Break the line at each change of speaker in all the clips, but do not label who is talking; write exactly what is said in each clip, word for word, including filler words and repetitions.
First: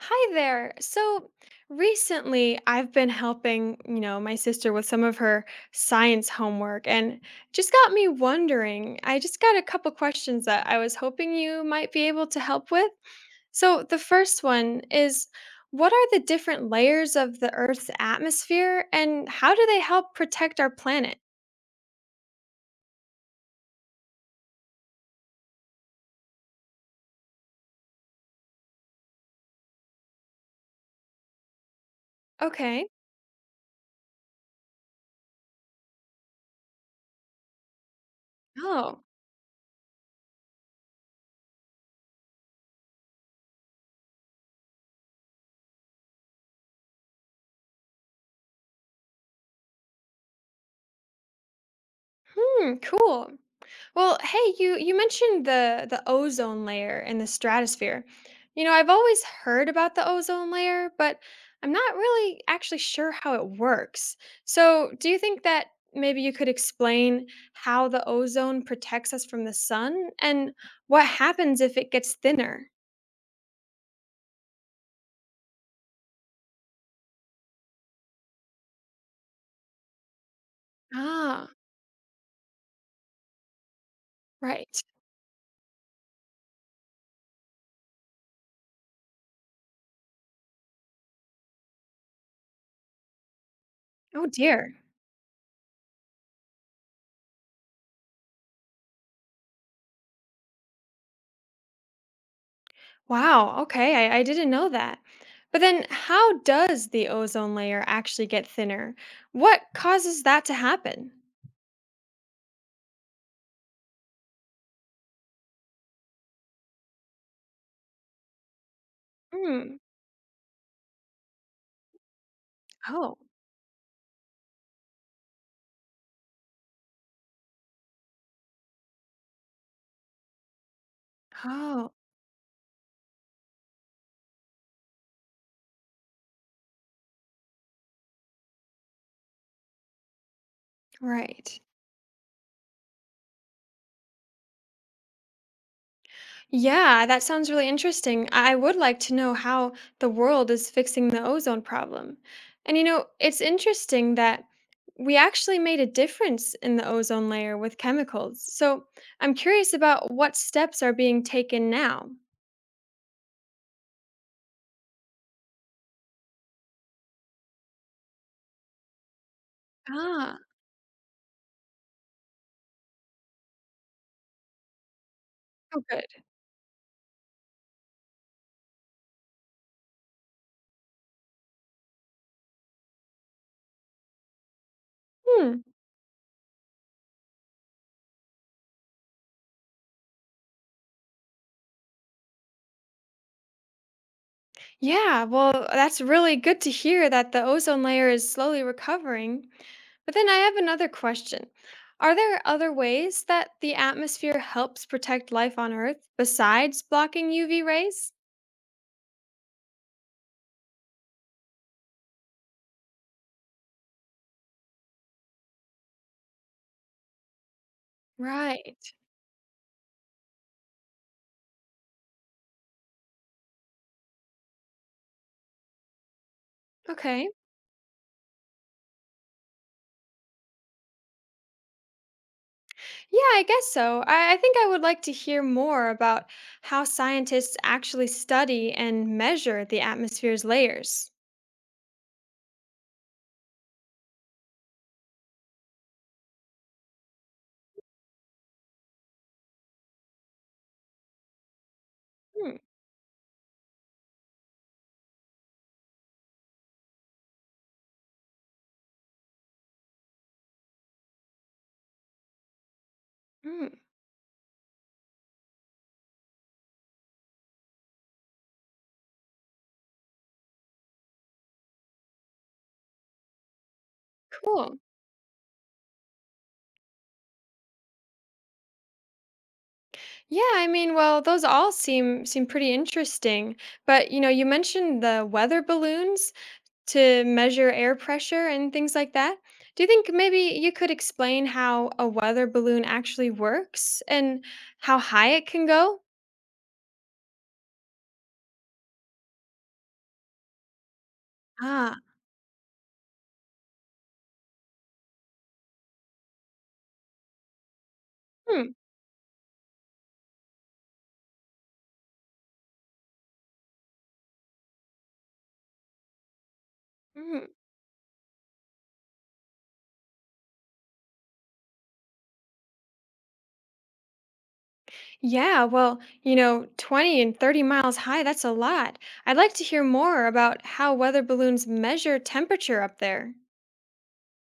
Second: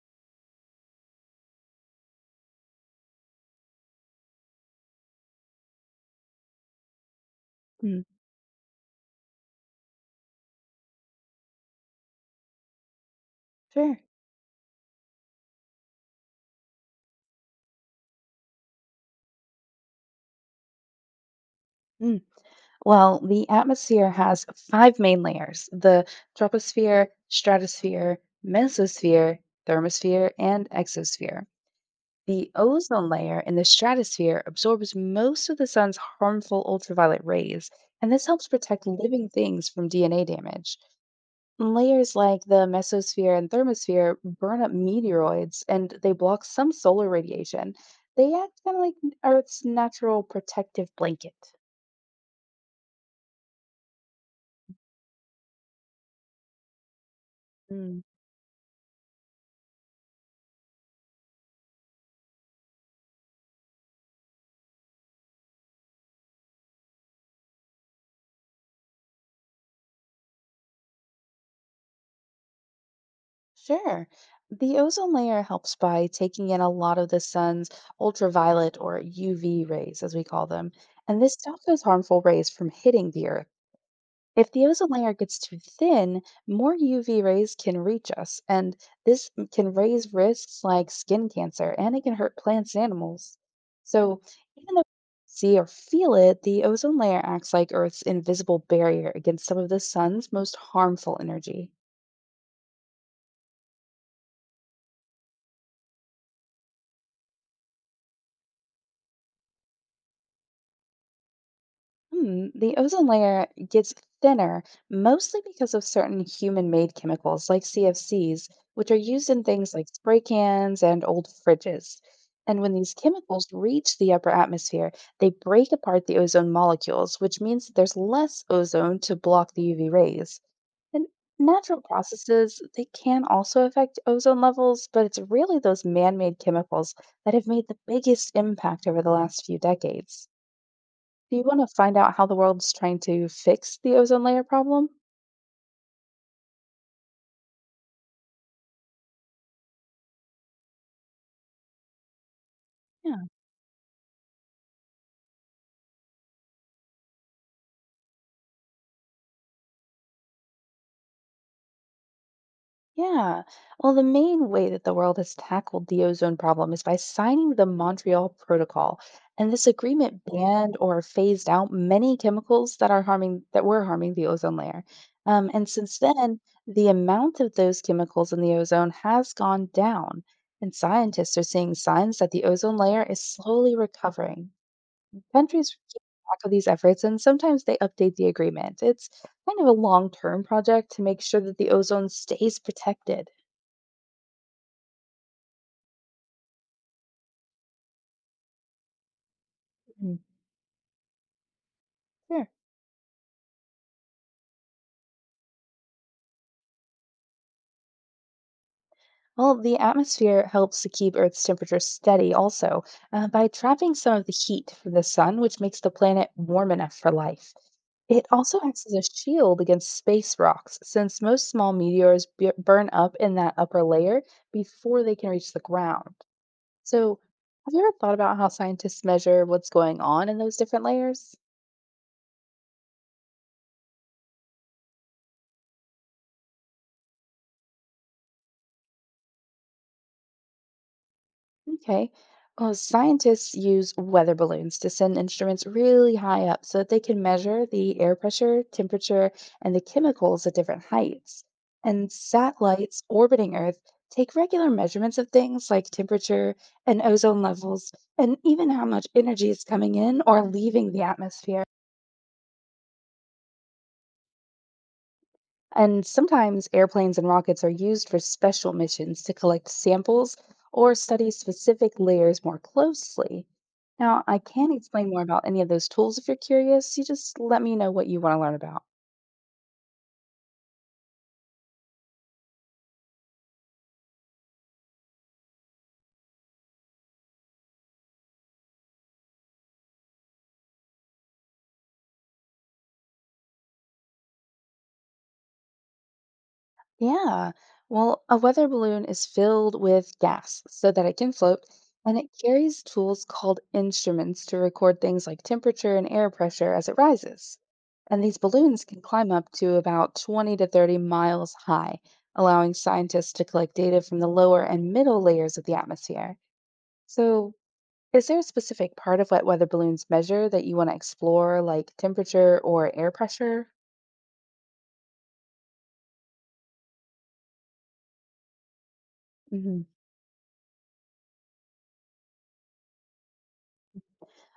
Hi there. So recently I've been helping, you know, my sister with some of her science homework and just got
Mm,
me wondering. I just got a couple questions that I was hoping you might be able to help with. So the
sure.
first one is what are the different layers of the Earth's atmosphere and how do they help protect our planet?
Mm. Well, the atmosphere has five main layers: the troposphere, stratosphere, mesosphere, thermosphere, and exosphere. The
Okay.
ozone layer in the stratosphere absorbs most of the sun's harmful ultraviolet rays, and this helps protect
Oh,
living things from D N A damage. Layers like the mesosphere and thermosphere burn up meteoroids and they block some solar radiation. They act kind of like Earth's natural protective blanket.
hmm, cool. Well, hey, you you mentioned the the ozone layer and the stratosphere. You know, I've always heard about the ozone layer, but I'm not really actually sure how it works. So, do you think that maybe you could explain how the ozone protects us from the sun and what happens if it gets thinner?
Sure. The ozone layer helps by taking in a lot of the sun's ultraviolet, or U V rays, as we call them, and this
Ah,
stops those harmful rays from hitting the Earth. If the
right.
ozone layer gets too thin, more U V rays can reach us, and this m- can raise risks like skin cancer, and it can hurt plants and animals. So,
Oh
even
dear.
though we don't see or feel it, the ozone layer acts like Earth's invisible barrier against some of the sun's most harmful energy.
Wow, okay. I, I didn't know that. But then how does the ozone layer actually get thinner? What causes that to happen?
Hmm, the ozone layer gets thinner mostly because of certain human made chemicals like C F Cs, which are used in things
Hmm.
like spray cans and old fridges. And when these
Oh.
chemicals reach the upper atmosphere, they break apart the ozone molecules, which means that there's less ozone to block the U V rays. And natural
Oh,
processes, they can also affect ozone levels, but it's really those man made chemicals that have made the biggest impact over the last few decades. Do you want
right.
to find out how the world's trying to fix the ozone layer problem?
Yeah, that sounds really interesting. I would like to know how the world is fixing the ozone problem. And you know,
Yeah.
it's interesting that we actually made a difference in the ozone layer with chemicals. So I'm curious about what steps are being taken now.
Yeah. Well, the main way that the world has tackled the ozone problem is by signing the Montreal Protocol. And this agreement
Ah,
banned or phased out many chemicals that are harming that were harming the ozone layer. Um, and
oh,
since
good.
then, the amount of those chemicals in the ozone has gone down. And scientists are seeing signs that the ozone layer is slowly recovering.
Hmm.
Countries keep track of these efforts and sometimes they update the agreement. It's kind of a long term project to make sure that the ozone stays protected.
Yeah, well, that's really good to hear that the ozone layer is slowly recovering. But
Mm.
then I have another question. Are there
Sure.
other ways that the atmosphere helps protect life on Earth besides blocking U V rays?
Well, the atmosphere helps to keep Earth's temperature steady also, uh, by trapping some of the heat from the sun, which makes the planet warm enough for life. It also acts
Right.
as a shield against space rocks, since most small meteors bu- burn up in that upper layer before they can reach the ground. So,
Okay.
have you ever thought about how scientists measure what's going on in those different layers?
Yeah, I guess so. I, I think I would like to hear more about how scientists actually study and measure the atmosphere's layers.
Okay. Well, scientists use weather balloons to send instruments really high up so that they can measure the air pressure, temperature, and the chemicals at different heights. And
Hmm.
satellites orbiting Earth take regular measurements of things like temperature and ozone levels, and even how much energy is coming in or leaving the atmosphere.
Hmm,
And sometimes airplanes and rockets are used for special missions to collect samples or study specific layers more closely. Now, I can
cool.
explain more about any of those tools if you're curious. You just let me know what you want to learn about.
Yeah, I mean, well, those all seem seem pretty interesting. But, you know, you mentioned the weather balloons to measure air pressure and things like that. Do you think maybe you could explain how a weather balloon actually works and how high it can go?
Yeah. Well, a weather balloon is filled with gas so that it can float,
Ah,
and it carries tools called instruments to record things like temperature and air pressure as it rises. And these
hmm,
balloons can climb up to about twenty to thirty miles high, allowing scientists to collect data from the lower and middle layers of the atmosphere.
mhm.
So, is there a specific part of what weather balloons measure that you want to explore, like temperature or air pressure?
Yeah, well, you know, twenty and thirty miles high, that's a lot. I'd like to
Mm-hmm.
hear more about how weather balloons measure temperature up there.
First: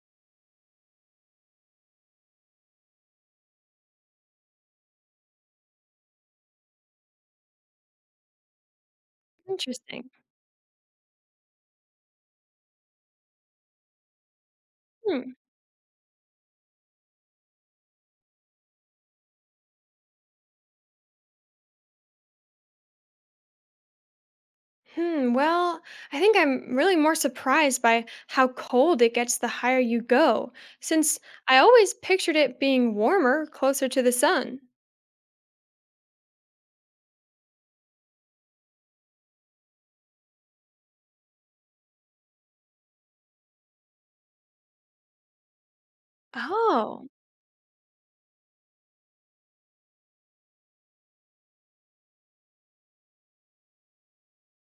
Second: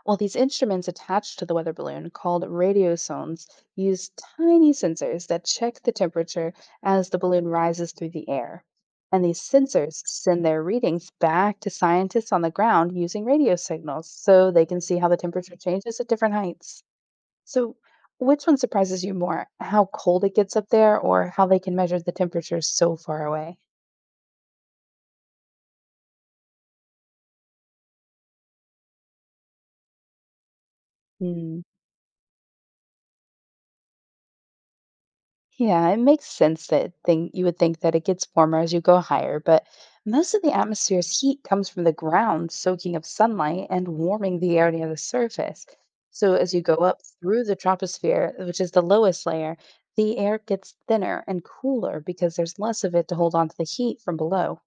Well, these instruments attached to the weather balloon, called radiosones, use tiny sensors that check the temperature as the balloon rises through the air. And these sensors
Interesting.
send their readings back to scientists on the ground using radio signals so they can see how the
Hmm.
temperature changes at different heights. So, which one surprises you more? How cold it gets up there or how they can measure the temperature so far away?
Hmm, well, I think I'm really more surprised by how cold it gets the higher you go, since I
Hmm.
always pictured it being warmer closer to the sun.
Yeah, it makes sense that thing you would think that it gets warmer as you go higher, but most of the atmosphere's heat comes from the ground soaking up sunlight and warming the air near the surface. So as you go up
Oh,
through the troposphere, which is the lowest layer, the air gets thinner and cooler because there's less of it to hold on to the heat from below.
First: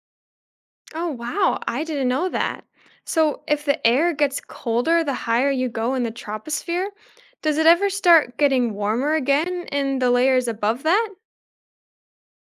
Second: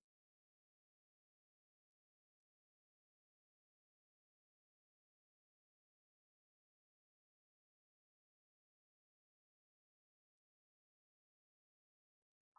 oh, wow, I didn't know that. So, if the air gets colder the higher you go in the troposphere, does it ever start getting warmer again in the layers above that?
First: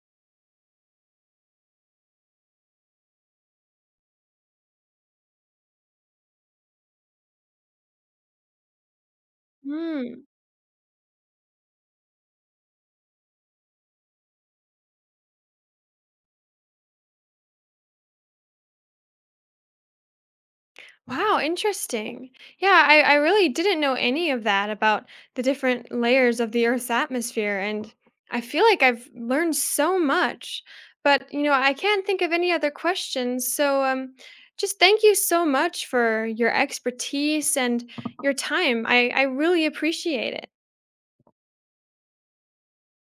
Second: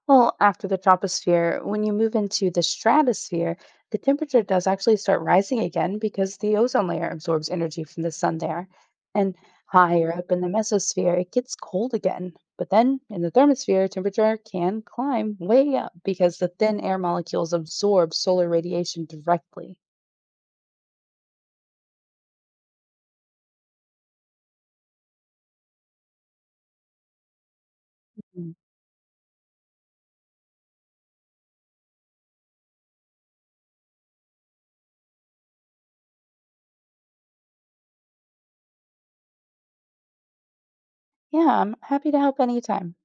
Well, after the troposphere, when you move into the stratosphere, the temperature does actually start rising again because the ozone layer absorbs energy from the sun there. And higher up in the mesosphere, it gets cold again. But then in the thermosphere, temperature can climb way up because the thin air molecules absorb solar radiation directly.
Wow, interesting. Yeah, I, I really didn't know any of that about the different layers of the Earth's atmosphere. And I
Mm.
feel like I've learned so much. But, you know, I can't think of any other questions. So um, just thank you so much for your expertise and your time. I, I really appreciate it.
Yeah, I'm happy to help anytime.